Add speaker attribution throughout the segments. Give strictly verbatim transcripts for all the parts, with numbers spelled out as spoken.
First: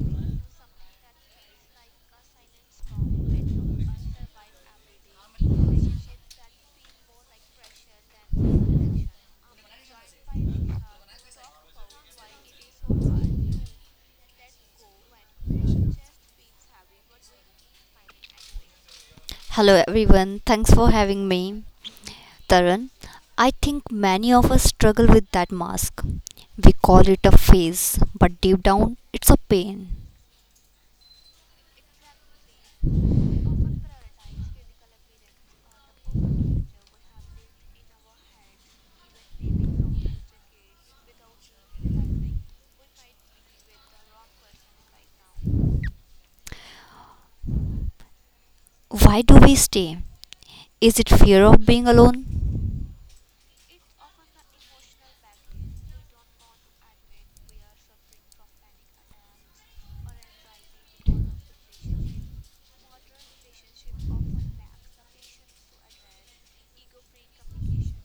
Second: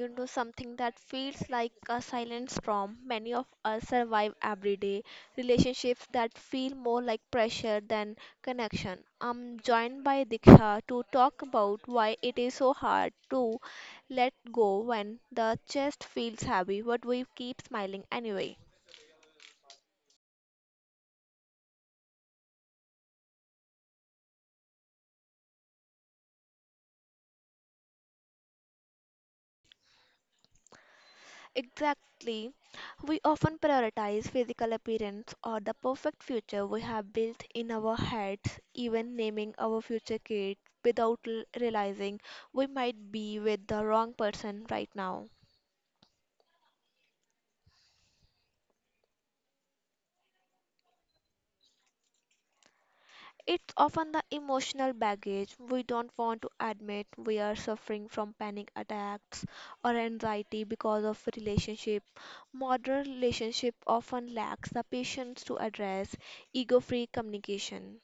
Speaker 1: into something that feels like a silent storm many of us survive every day: relationships that feel more like pressure than connection. I'm joined by Diksha to talk about why it is so hard to let go when the chest feels heavy, but we keep smiling anyway.
Speaker 2: Hello everyone, thanks for having me. Tarun, I think many of us struggle with that mask. We call it a phase, but deep down, it's a pain.
Speaker 1: Exactly. We often prioritize physical appearance or the perfect future we have built in our heads, even naming our future kid without l- realizing we might be with the wrong person right now.
Speaker 2: Why do we stay? Is it fear of being alone?
Speaker 1: It's often the emotional baggage we don't want to admit. We are suffering from panic attacks or anxiety because of relationship. Modern relationship often lacks the patience to address ego-free communication.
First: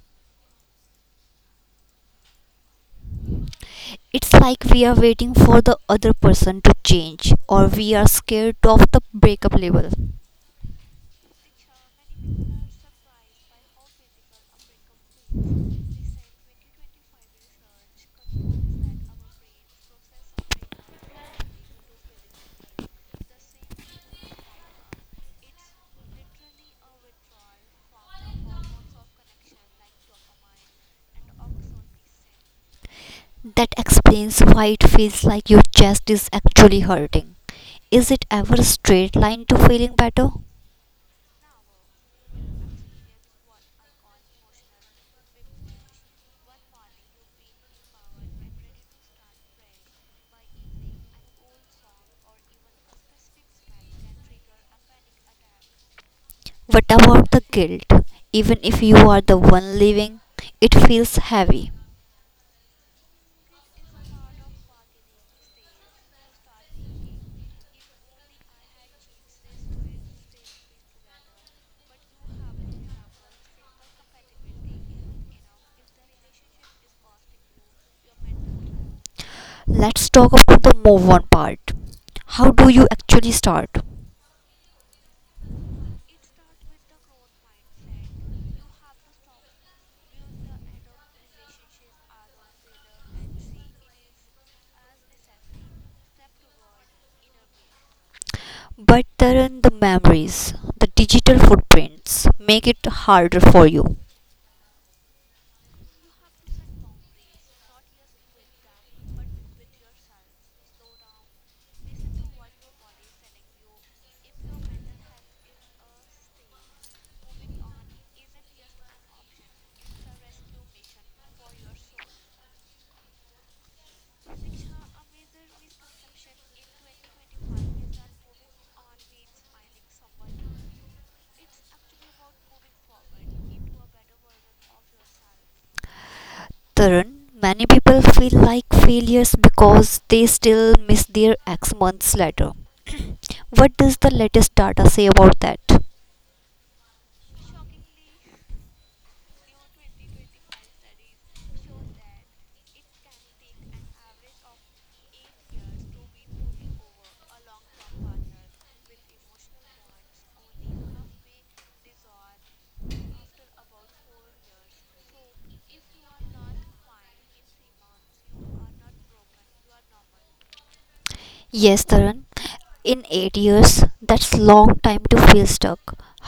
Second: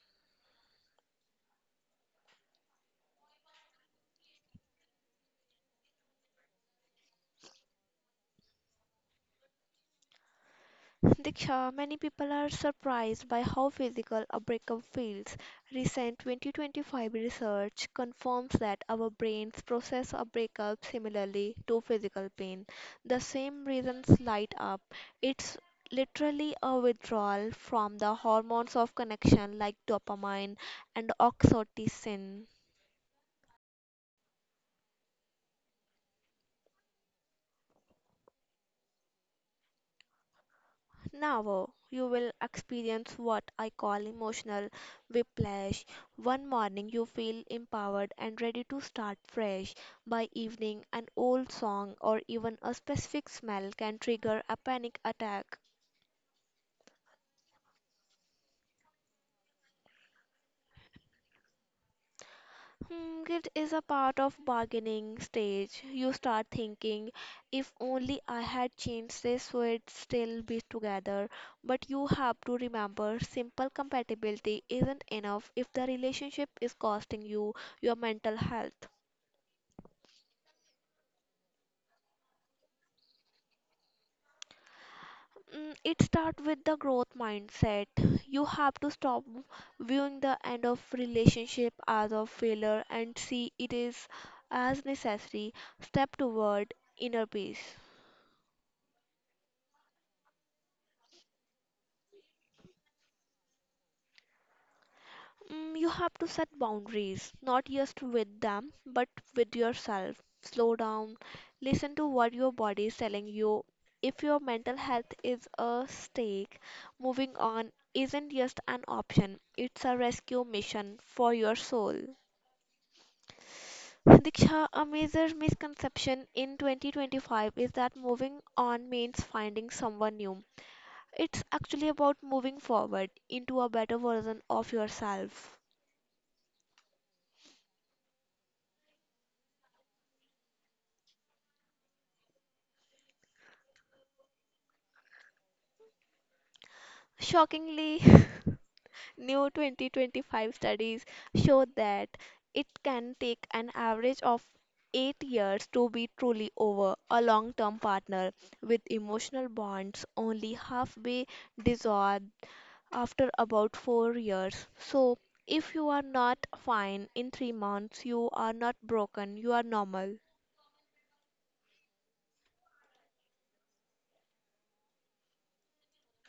Speaker 2: It's like we are waiting for the other person to change, or we are scared of the breakup label.
Speaker 1: Diksha, many people are surprised by how physical a breakup feels. Recent twenty twenty-five research confirms that our brains process a breakup similarly to physical pain. The same reasons light up. It's literally a withdrawal from the hormones of connection like dopamine and oxytocin.
Speaker 2: That explains why it feels like your chest is actually hurting. Is it ever a straight line to feeling better?
Speaker 1: Now oh, you will experience what I call emotional whiplash. One morning you feel empowered and ready to start fresh. By evening, an old song or even a specific smell can trigger a panic attack.
Speaker 2: What about the guilt? Even if you are the one living, it feels heavy.
Speaker 1: Hmm, Guilt is a part of bargaining stage. You start thinking, if only I had changed this, we'd still be together. But you have to remember, simple compatibility isn't enough if the relationship is costing you your mental health.
Speaker 2: Let's talk about the move on part. How do you actually start?
Speaker 1: Mm, It starts with the growth mindset. You have to stop viewing the end of relationship as a failure and see it is as necessary step toward inner peace.
Speaker 2: But Tarun, the memories, the digital footprints make it harder for you.
Speaker 1: Mm, you have to set boundaries, not just with them, but with yourself. Slow down, listen to what your body is telling you. If your mental health is a stake, moving on isn't just an option, it's a rescue mission for your soul. Diksha, a major misconception in twenty twenty-five is that moving on means finding someone new. It's actually about moving forward into a better version of yourself.
Speaker 2: Tarun, many people feel like failures because they still miss their ex months later. What does the latest data say about that?
Speaker 1: Shockingly, new twenty twenty-five studies show that it can take an average of eight years to be truly over. A long term partner with emotional bonds only halfway dissolved after about four years. So, if you are not fine in three months, you are not broken, you are normal.
Speaker 2: Yes, Tarun. In eight years, that's long time to feel stuck.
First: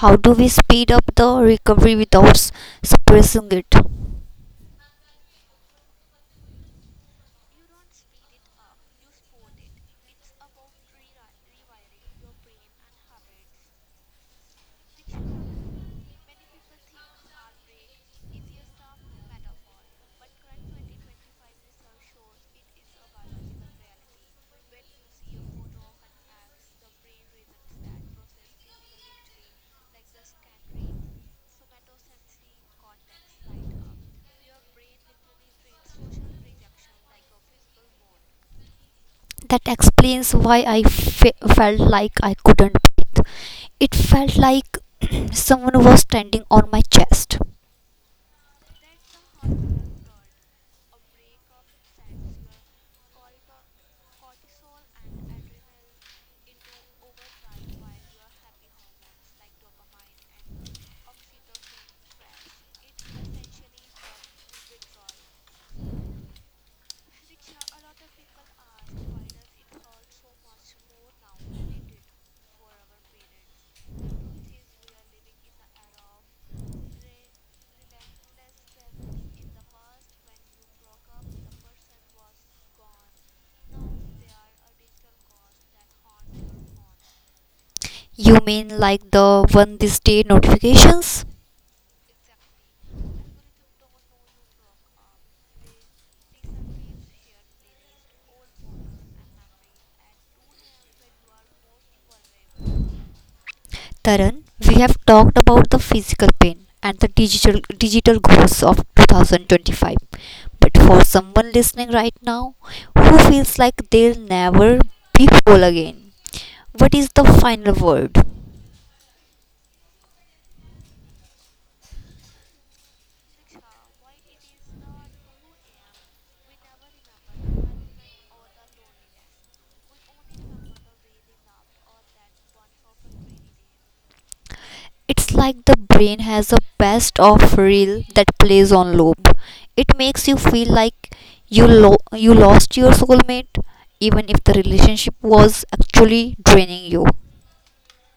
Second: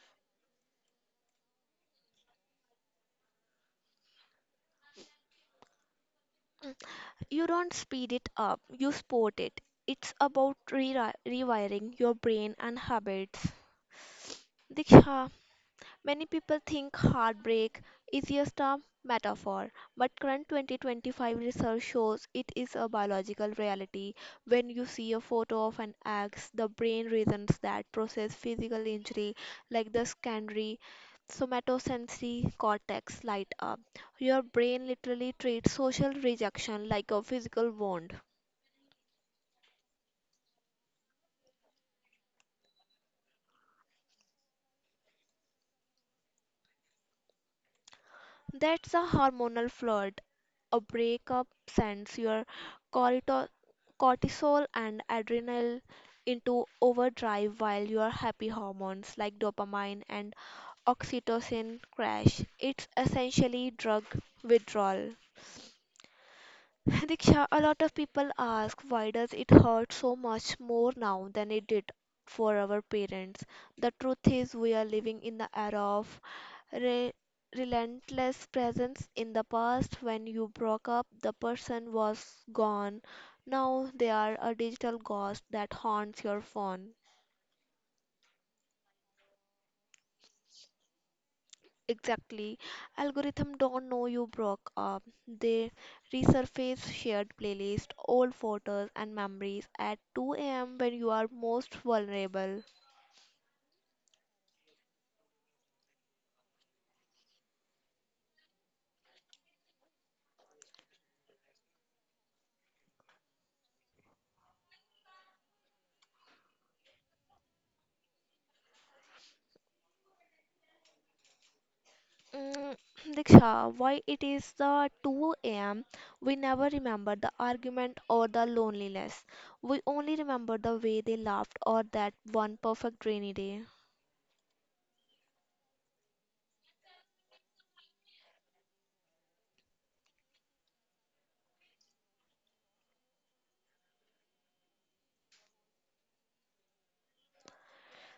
Speaker 2: How do we speed up the recovery without s- suppressing it?
Speaker 1: You don't speed it up, you sport it. It's about re- rewiring your brain and habits. Diksha, many people think heartbreak is just a metaphor, but current twenty twenty-five research shows it is a biological reality. When you see a photo of an axe, the brain reasons that process physical injury like the secondary somatosensory cortex light up. Your brain literally treats social rejection like a physical wound.
Speaker 2: That explains why I fe- felt like I couldn't breathe. It felt like someone was standing on my chest.
Speaker 1: That's a hormonal flood. A breakup sends your cortito- cortisol and adrenaline into overdrive while your happy hormones like dopamine and oxytocin crash. It's essentially drug withdrawal. Diksha, a lot of people ask, why does it hurt so much more now than it did for our parents? The truth is we are living in the era of re- relentless presence. In the past, when you broke up, the person was gone. Now they are a digital ghost that haunts your phone.
Speaker 2: You mean like the one this day notifications?
Speaker 1: Exactly. Algorithm don't know you broke up. They resurface shared playlist, old photos and memories at two a m when you are most vulnerable.
Speaker 2: Taran, we have talked about the physical pain and the digital digital goals of two thousand twenty-five. But for someone listening right now who feels like they'll never be whole again, what is the final word?
Speaker 1: Mm, Diksha, why it is the two a m we never remember the argument or the loneliness. We only remember the way they laughed or that one perfect rainy day.
Speaker 2: It's like the brain has a best of reel that plays on loop. It makes you feel like you lo- you lost your soulmate even if the relationship was actually draining you.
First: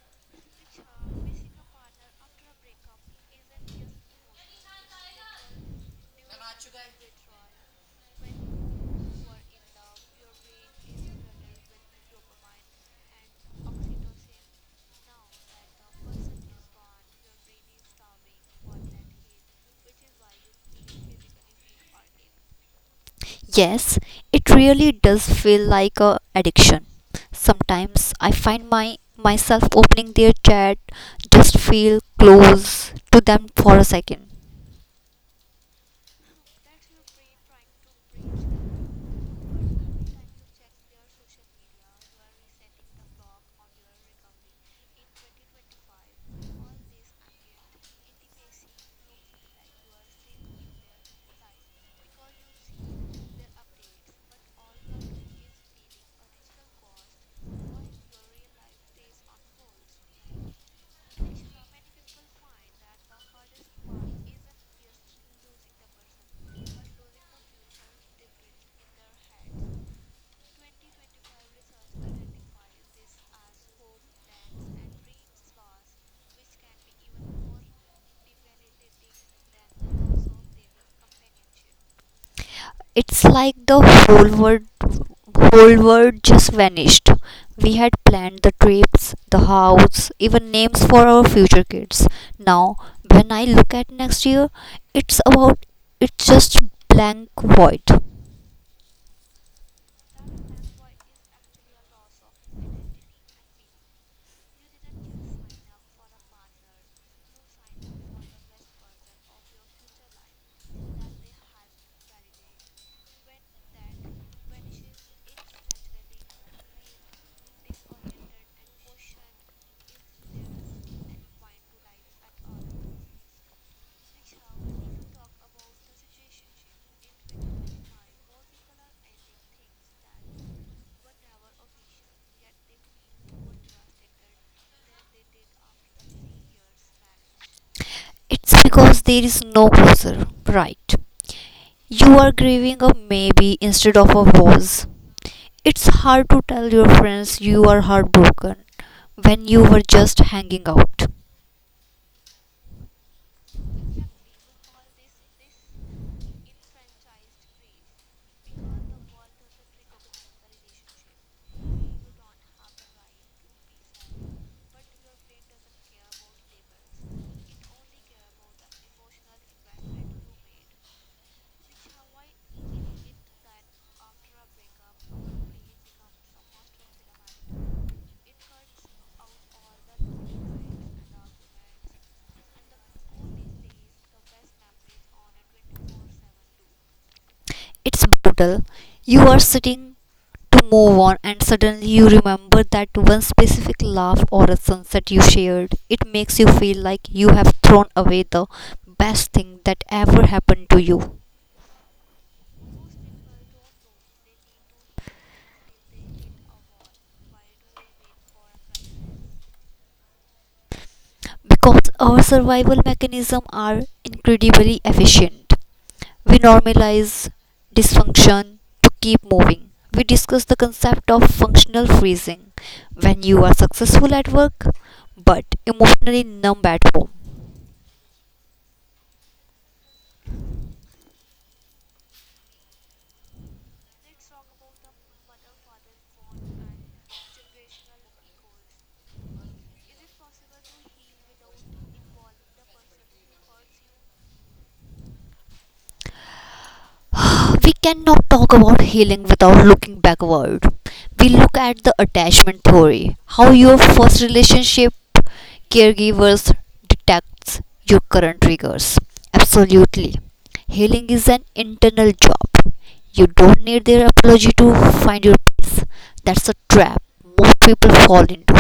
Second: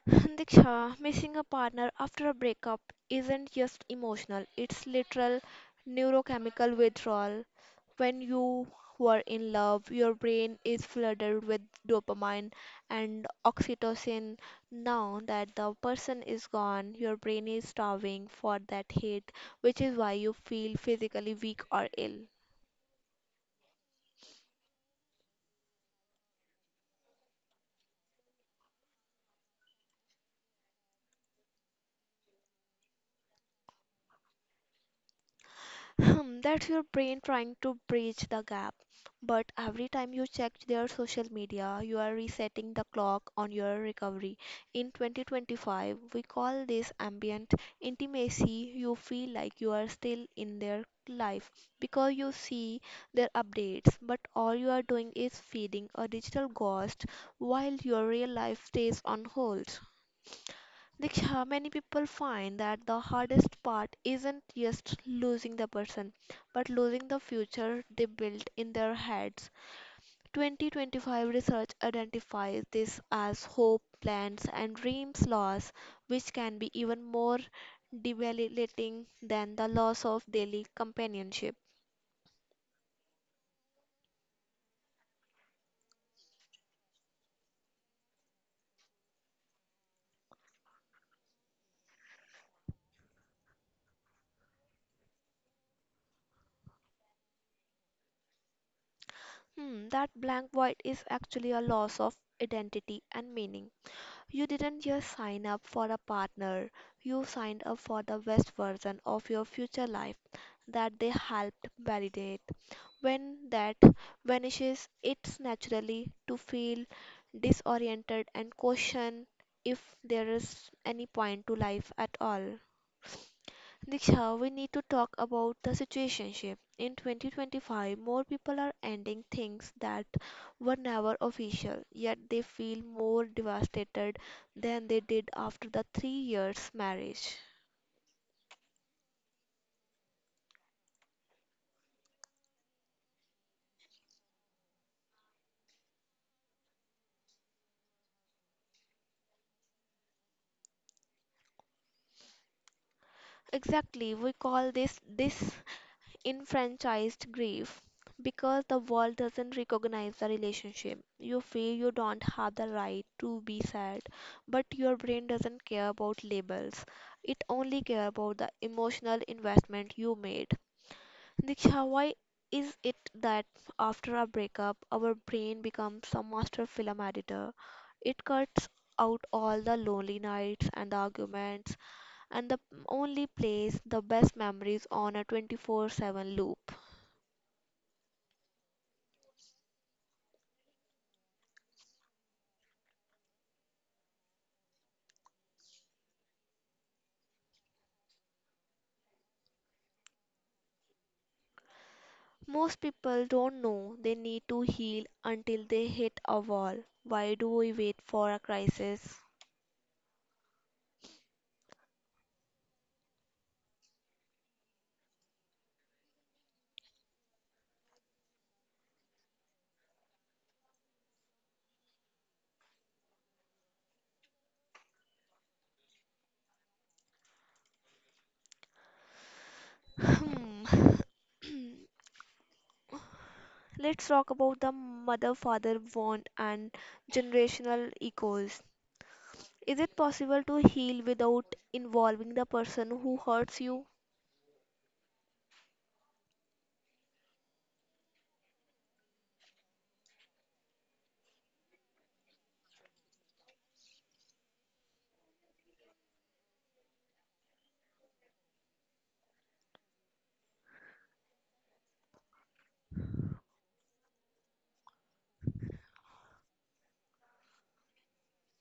Speaker 1: Diksha, missing a partner after a breakup isn't just emotional, it's literal neurochemical withdrawal. When you were in love, your brain is flooded with dopamine and oxytocin. Now that the person is gone, your brain is starving for that hit, which is why you feel physically weak or ill.
Speaker 2: Yes, it really does feel like a addiction. Sometimes I find my myself opening their chat just feel close to them for a second.
Speaker 1: Hmm, That's your brain trying to bridge the gap. But every time you check their social media, you are resetting the clock on your recovery. In twenty twenty-five, we call this ambient intimacy. You feel like you are still in their life because you see their updates, but all you are doing is feeding a digital ghost while your real life stays on hold. Diksha, many people find that the hardest part isn't just losing the person, but losing the future they built in their heads. twenty twenty-five research identifies this as hope, plans, and dreams loss, which can be even more debilitating than the loss of daily companionship.
Speaker 2: It's like the whole world whole world just vanished. We had planned the trips, the house, even names for our future kids. Now, when I look at next year, it's about it's just blank void.
Speaker 1: Hmm, that blank void is actually a loss of identity and meaning. You didn't just sign up for a partner, you signed up for the best version of your future life that they helped validate. When that vanishes, it's naturally to feel disoriented and question if there is any point to life at all. Diksha, we need to talk about the situationship. In twenty twenty-five, more people are ending things that were never official, yet they feel more devastated than they did after the three years marriage.
Speaker 2: It's because there is no closer, right? You are grieving a maybe instead of a was. It's hard to tell your friends you are heartbroken when you were just hanging out.
Speaker 1: Exactly, we call this enfranchised grief because the world doesn't recognize the relationship. You feel you don't have the right to be sad, but your brain doesn't care about labels. It only cares about the emotional investment you made. Diksha, why is it that after a breakup, our brain becomes a master film editor? It cuts out all the lonely nights and the arguments, and the only plays the best memories on a twenty-four seven loop.
Speaker 2: It's brutal. You are sitting to move on and suddenly you remember that one specific laugh or a sunset you shared. It makes you feel like you have thrown away the best thing that ever happened to you
Speaker 1: Most people don't know they need to heal until they hit a wall. Why do we wait for a crisis?
Speaker 2: because our survival mechanisms are incredibly efficient. We normalize dysfunction to keep moving. We discuss the concept of functional freezing when you are successful at work but emotionally numb at home.
Speaker 1: Hmm. Let's talk about the mother father bond and generational echoes. Is it possible to heal without involving the person who hurts you?
Speaker 2: We cannot talk about healing without looking backward. We look at the attachment theory, how your first relationship caregivers detects your current triggers. Absolutely. Healing is an internal job. You don't need their apology to find your peace. That's a trap most people fall into.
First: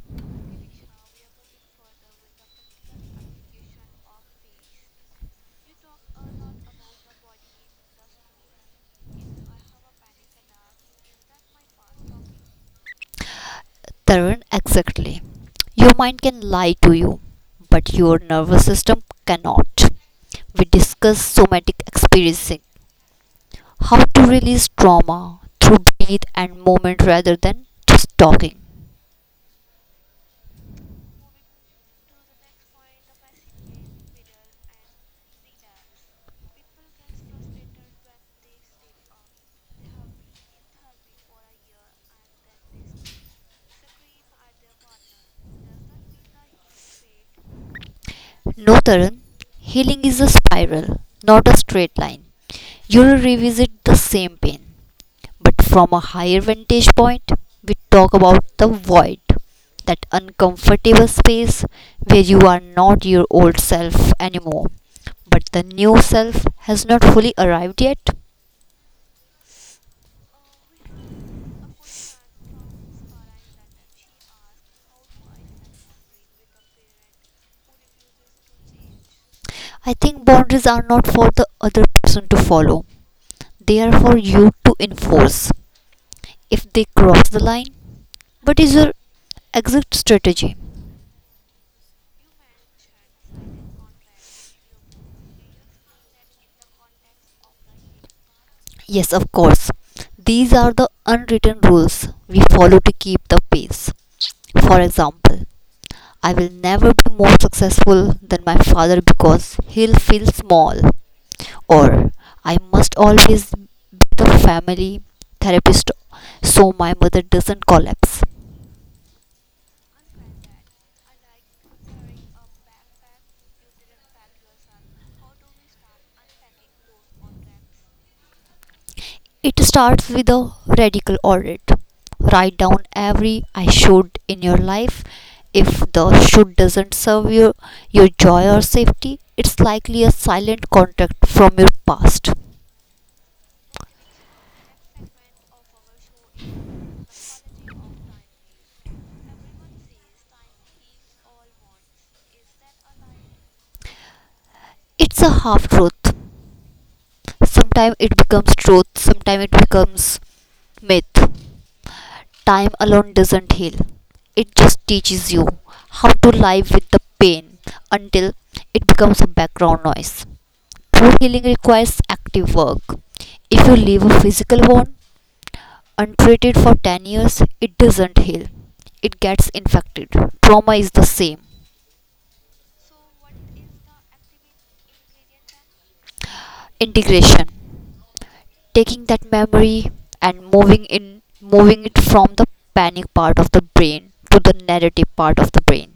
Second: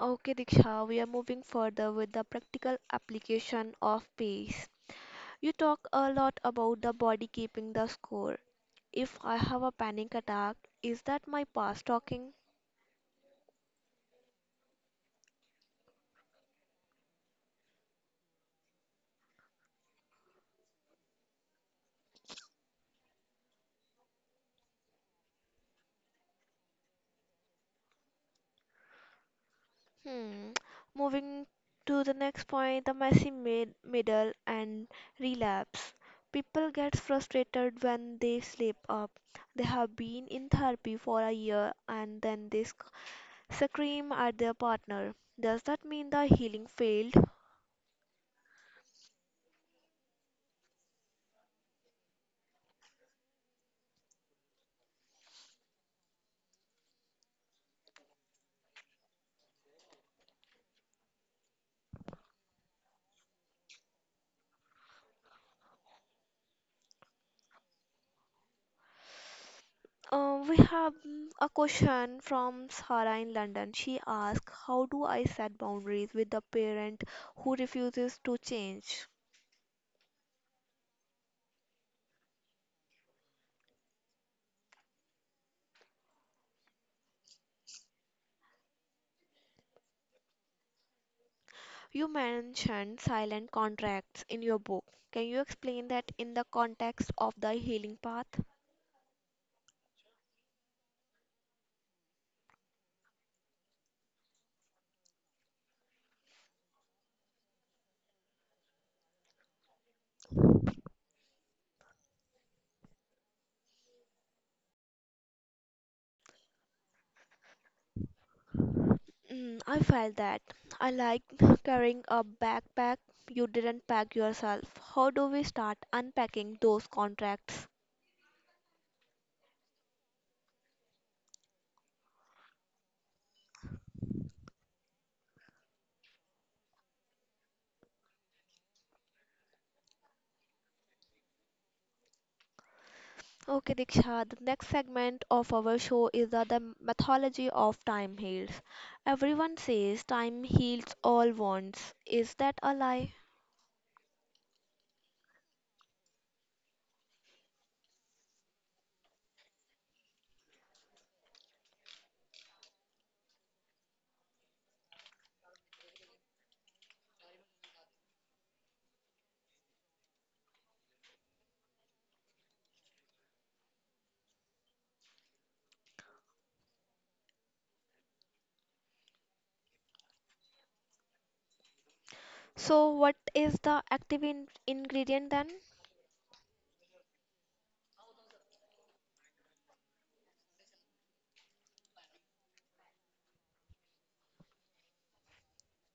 Speaker 1: Okay, Diksha, we are moving further with the practical application of peace. You talk a lot about the body keeping the score. If I have a panic attack, is that my past talking?
Speaker 2: Tarun, exactly. Your mind can lie to you, but your nervous system cannot. We discuss somatic experiencing, how to release trauma through breath and movement rather than just talking.
Speaker 1: Hmm. Moving to the next point, the messy mid- middle and relapse. People get frustrated when they slip up. They have been in therapy for a year and then they sc- scream at their partner. Does that mean the healing failed?
Speaker 2: No, Tarun, healing is a spiral, not a straight line. You'll revisit the same pain, but from a higher vantage point, we talk about the void, that uncomfortable space where you are not your old self anymore, but the new self has not fully arrived yet.
Speaker 1: Uh, we have mm, a question from Sarah in London. She asks, how do I set boundaries with the parent who refuses to change?
Speaker 2: I think boundaries are not for the other person to follow, they are for you to enforce if they cross the line. What is your exit strategy?
Speaker 1: You mentioned silent contracts in your book. Can you explain that in the context of the healing path?
Speaker 2: Yes, of course. These are the unwritten rules we follow to keep the pace. For example, I will never be more successful than my father because he'll feel small. Or I must always be the family therapist so my mother doesn't collapse.
Speaker 1: Mm, I felt that. I like carrying a backpack you didn't pack yourself. How do we start unpacking those contracts?
Speaker 2: It starts with a radical audit. Write down every I should in your life. If the should doesn't serve your, your joy or safety, it's likely a silent contract from your past.
Speaker 1: Okay, Diksha, the next segment of our show is the, the mythology of time heals. Everyone says time heals all wounds. Is that a lie?
Speaker 2: It's a half truth. Sometimes it becomes truth, sometimes it becomes myth. Time alone doesn't heal, it just teaches you how to live with the pain until it becomes a background noise. True healing requires active work. If you leave a physical wound untreated for ten years, it doesn't heal, it gets infected. Trauma is the same.
Speaker 1: So, what is the active in- ingredient then?
Speaker 2: Integration, taking that memory and moving in moving it from the panic part of the brain to the narrative part of the brain.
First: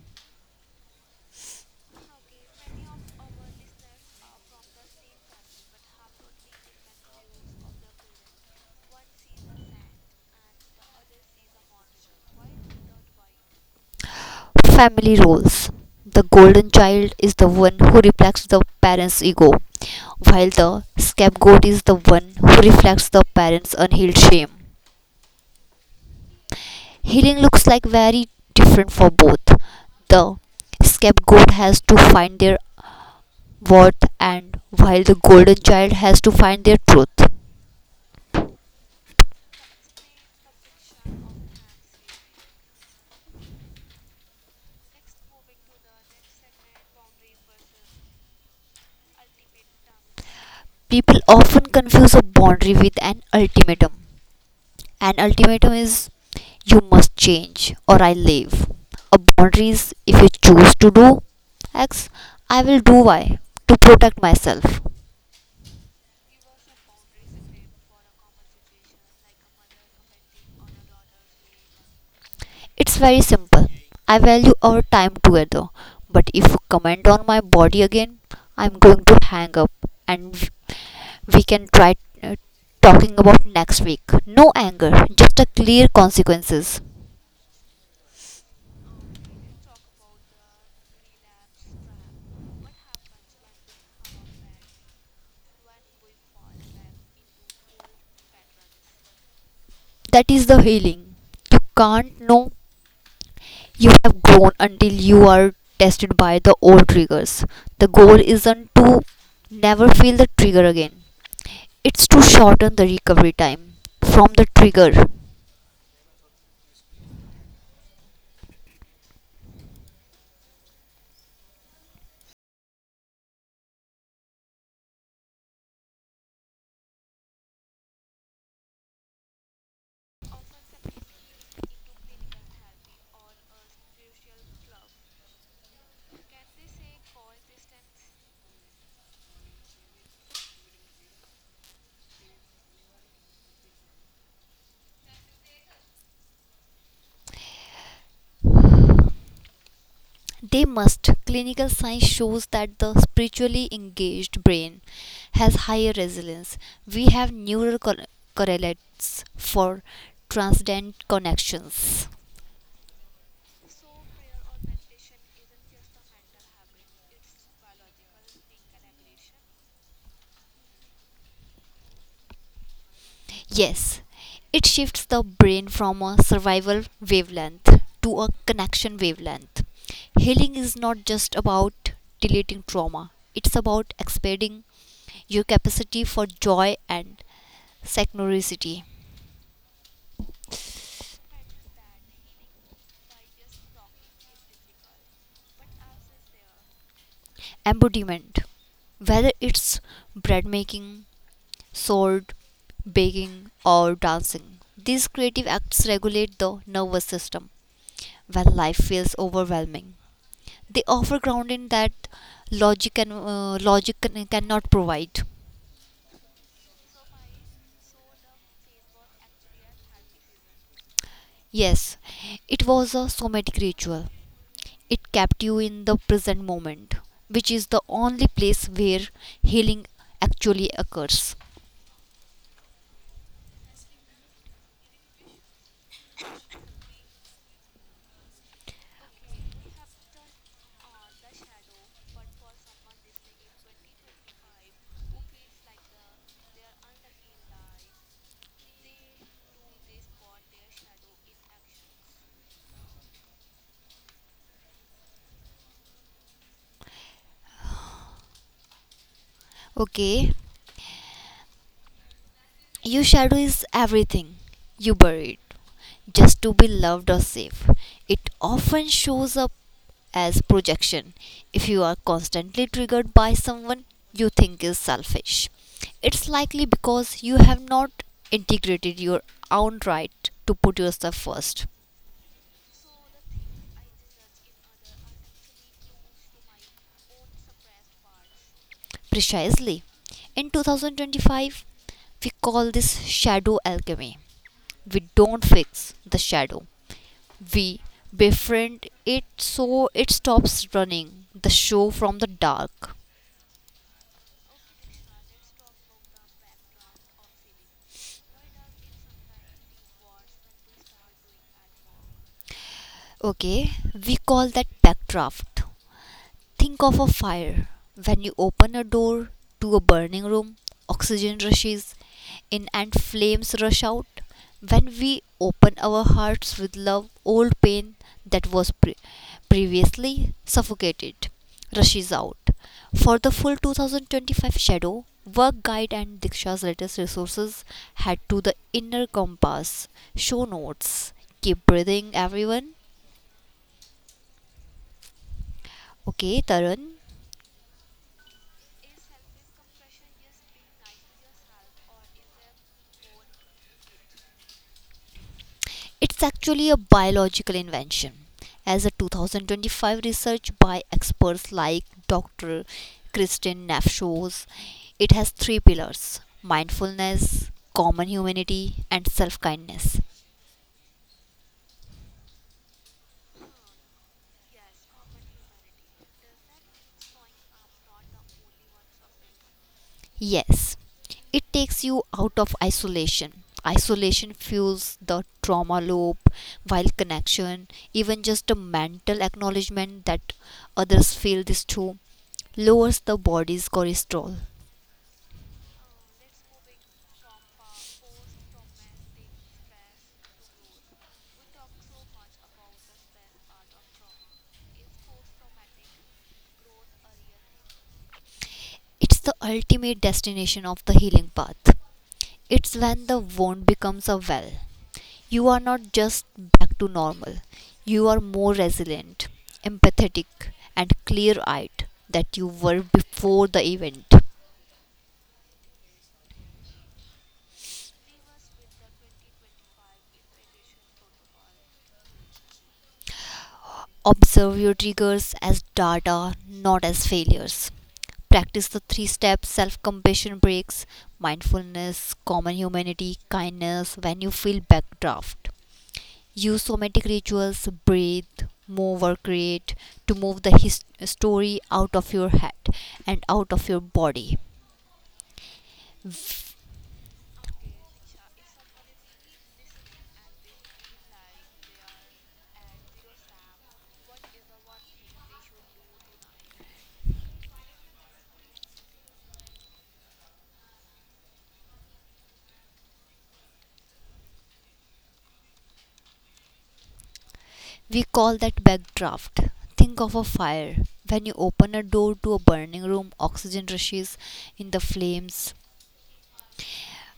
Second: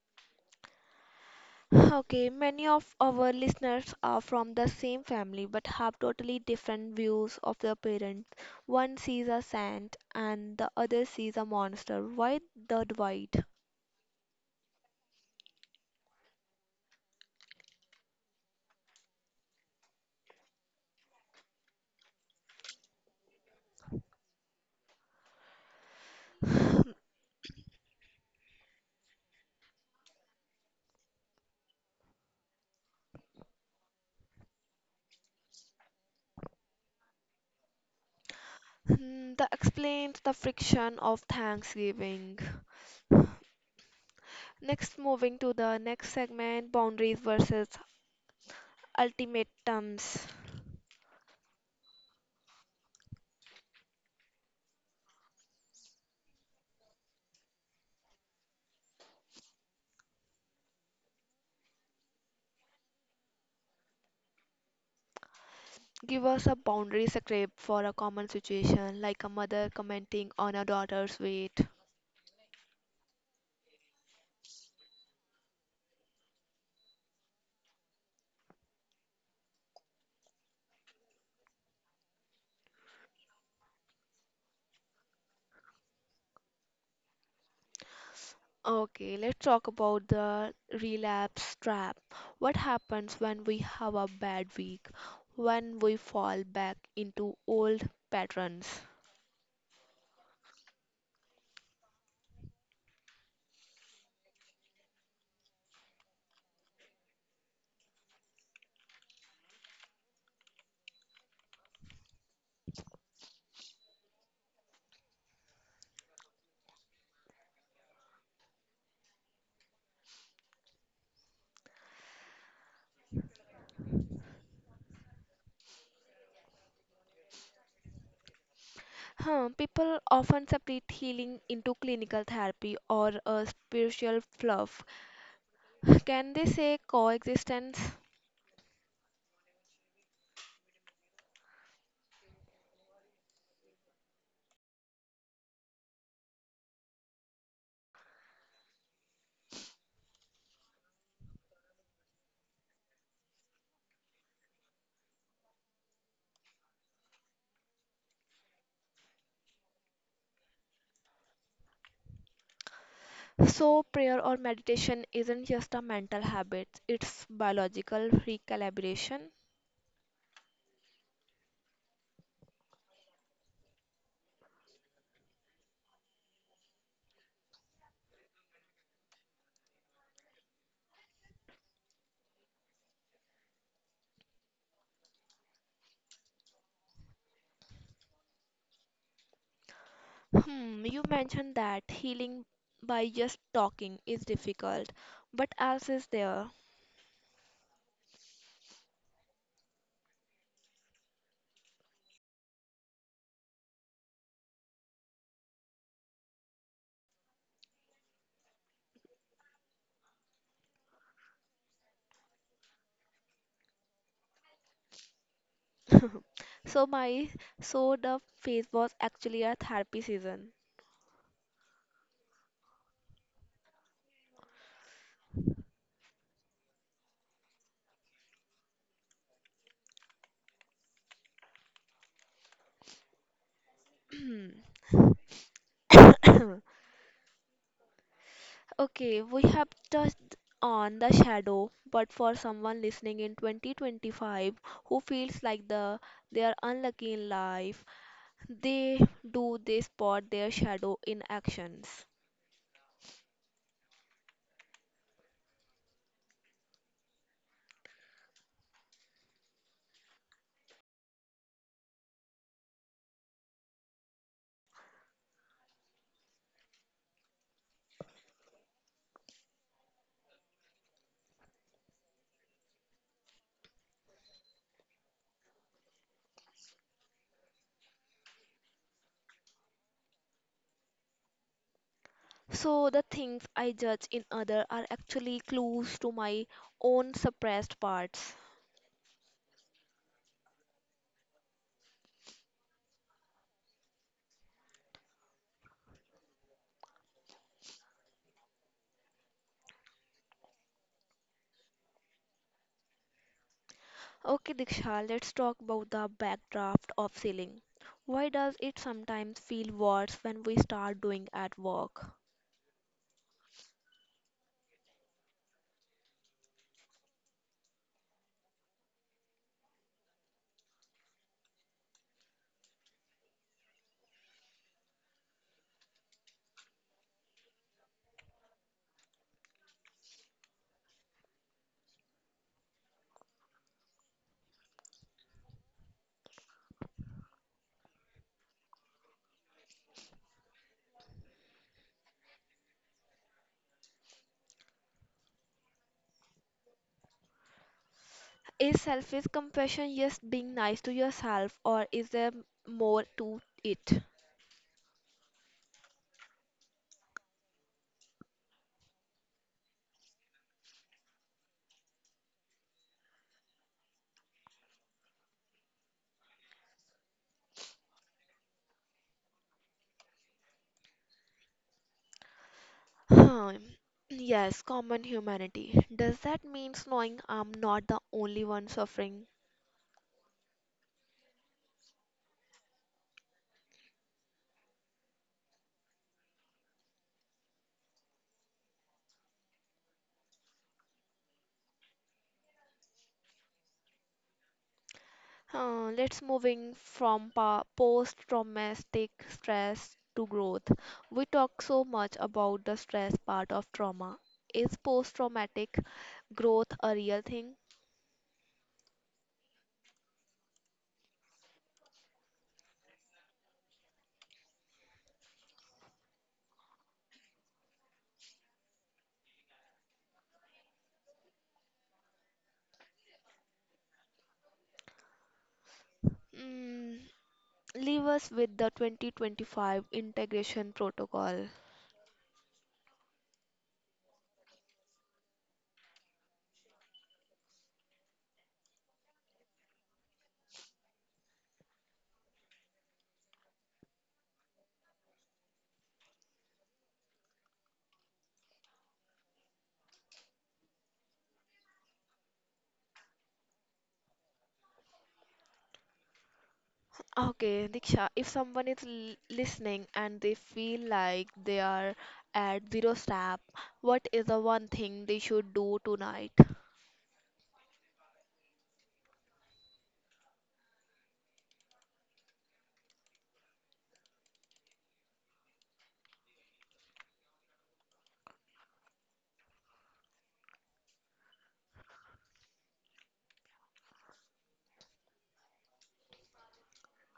Speaker 1: Okay, many of our listeners are from the same family but have totally different views of their parents. One sees a saint and the other sees a monster. Why the divide?
Speaker 2: Family roles: the golden child is the one who reflects the parent's ego, while the scapegoat is the one who reflects the parent's unhealed shame. Healing looks like very different for both. The scapegoat has to find their what, and while the golden child has to find their truth.
Speaker 1: Hmm, that explains the friction of Thanksgiving. Next, moving to the next segment boundaries versus ultimatums.
Speaker 2: People often confuse a boundary with an ultimatum. An ultimatum is you must change or I leave. A boundary is if you choose to do X, I will do Y to protect myself.
Speaker 1: Give us a boundary script for a common situation, like a mother commenting on a daughter's weight.
Speaker 2: It's very simple. I value our time together, but if you comment on my body again, I'm going to hang up and we can try uh, talking about next week. No anger, just a clear consequences.
Speaker 1: Okay, let's talk about the relapse trap. What happens when we have a bad week, when we fall back into old patterns?
Speaker 2: That is the healing. You can't know you have grown until you are tested by the old triggers. The goal isn't to never feel the trigger again. It's to shorten the recovery time from the trigger.
Speaker 1: Huh, people often separate healing into clinical therapy or a spiritual fluff. Can they say coexistence?
Speaker 2: They must. Clinical science shows that the spiritually engaged brain has higher resilience. We have neural cor- correlates for transcendent connections.
Speaker 1: So, prayer or meditation isn't just a mental habit, it's biological recalibration.
Speaker 2: Yes, it shifts the brain from a survival wavelength to a connection wavelength. Healing is not just about deleting trauma, it's about expanding your capacity for joy and synchronicity.
Speaker 1: Hmm, you mentioned that healing by just talking is difficult, but else is there.
Speaker 2: Embodiment, whether it's bread making, sword baking, or dancing, these creative acts regulate the nervous system. When life feels overwhelming, they offer grounding that logic can uh, logic can, cannot provide.
Speaker 1: So my so the phase was actually a therapy season.
Speaker 2: Yes, it was a somatic ritual. It kept you in the present moment, which is the only place where healing actually occurs.
Speaker 1: Okay, we have touched on the shadow, but for someone listening in twenty twenty-five who feels like the they are unlucky in life, they do they spot their shadow in actions.
Speaker 2: Okay. Your shadow is everything you buried just to be loved or safe. It often shows up as projection. If you are constantly triggered by someone you think is selfish, it's likely because you have not integrated your own right to put yourself first.
Speaker 1: So the things I judge in others are actually clues to my own suppressed parts.
Speaker 2: Precisely. In twenty twenty-five, we call this shadow alchemy. We don't fix the shadow, we befriend it so it stops running the show from the dark.
Speaker 1: Okay, Diksha, let's talk about the backdraft of ceiling. Why does it sometimes feel worse when we start doing at work?
Speaker 2: Okay, we call that backdraft. Think of a fire. When you open a door to a burning room, oxygen rushes in and flames rush out. When we open our hearts with love, old pain that was pre- previously suffocated rushes out. For the full two thousand twenty-five shadow, work guide and Diksha's latest resources, head to the inner compass. Show notes. Keep breathing, everyone. Okay, Tarun.
Speaker 1: Is selfish compassion just being nice to yourself, or is there more to it?
Speaker 2: It's actually a biological invention. As a two thousand twenty-five research by experts like doctor Kristin Neff shows, it has three pillars: mindfulness, common humanity, and self kindness.
Speaker 1: Hmm. Yes, common humanity. Does that mean knowing I'm not the only one suffering?
Speaker 2: Yes, it takes you out of isolation. Isolation fuels the trauma loop, while connection, even just a mental acknowledgement that others feel this too, lowers the body's cholesterol.
Speaker 1: Uh, let's moving from pa- post-traumatic stress to growth. We talk so much about the stress part of trauma. Is post-traumatic growth a real thing?
Speaker 2: It's the ultimate destination of the healing path. It's when the wound becomes a well. You are not just back to normal, you are more resilient, empathetic, and clear eyed than you were before the event.
Speaker 1: Mm, leave us with the twenty twenty-five integration protocol.
Speaker 2: Observe your triggers as data, not as failures. Practice the three steps self compassion breaks, mindfulness, common humanity, kindness. When you feel backdraft, use somatic rituals, breathe, move or create to move the his- story out of your head and out of your body.
Speaker 1: Okay, Diksha, if someone is l listening and they feel like they are at zero step, what is the one thing they should do tonight?
Speaker 2: We call that backdraft. Think of a fire. When you open a door to a burning room, oxygen rushes in, the flames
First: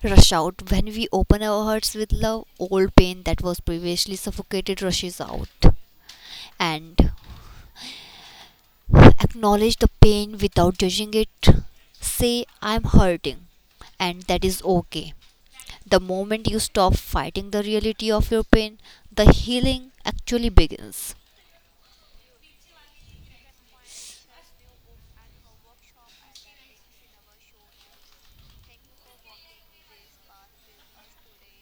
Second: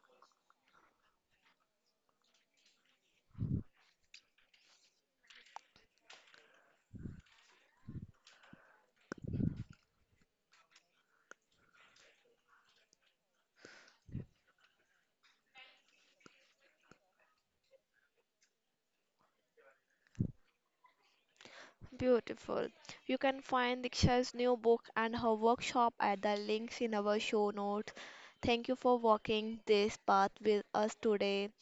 Speaker 2: rush out. When we open our hearts with love, old pain that was previously suffocated rushes out. And acknowledge the pain without judging it. Say, I'm hurting, and that is okay. The moment you stop fighting the reality of your pain, the healing actually begins.
Speaker 1: Beautiful. You can find Diksha's new book and her workshop at the links in our show notes. Thank you for walking this path with us today.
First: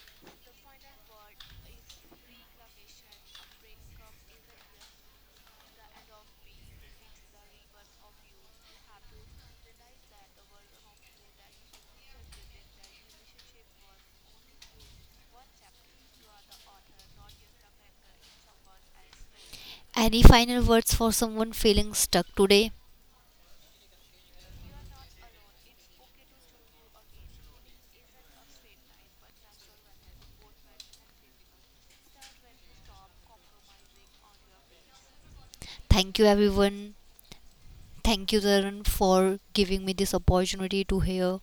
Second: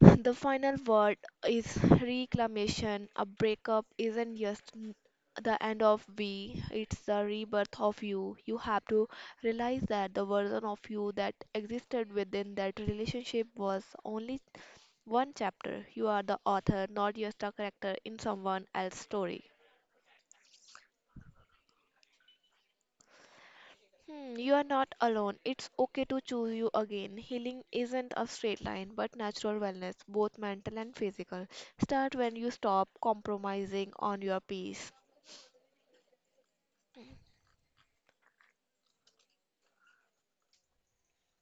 Speaker 1: The final word is reclamation. A breakup isn't just n- the end of we, it's the rebirth of you. You have to realize that the version of you that existed within that relationship was only one chapter. You are the author, not just a character in someone else's story.
Speaker 2: Any final words for someone feeling stuck today?
Speaker 1: Hmm, you are not alone. It's okay to choose you again. Healing isn't a straight line, but natural wellness, both mental and physical. Start when you stop compromising on your peace.
Speaker 2: Thank you, everyone. Thank you, Tarun, for giving me this opportunity to hear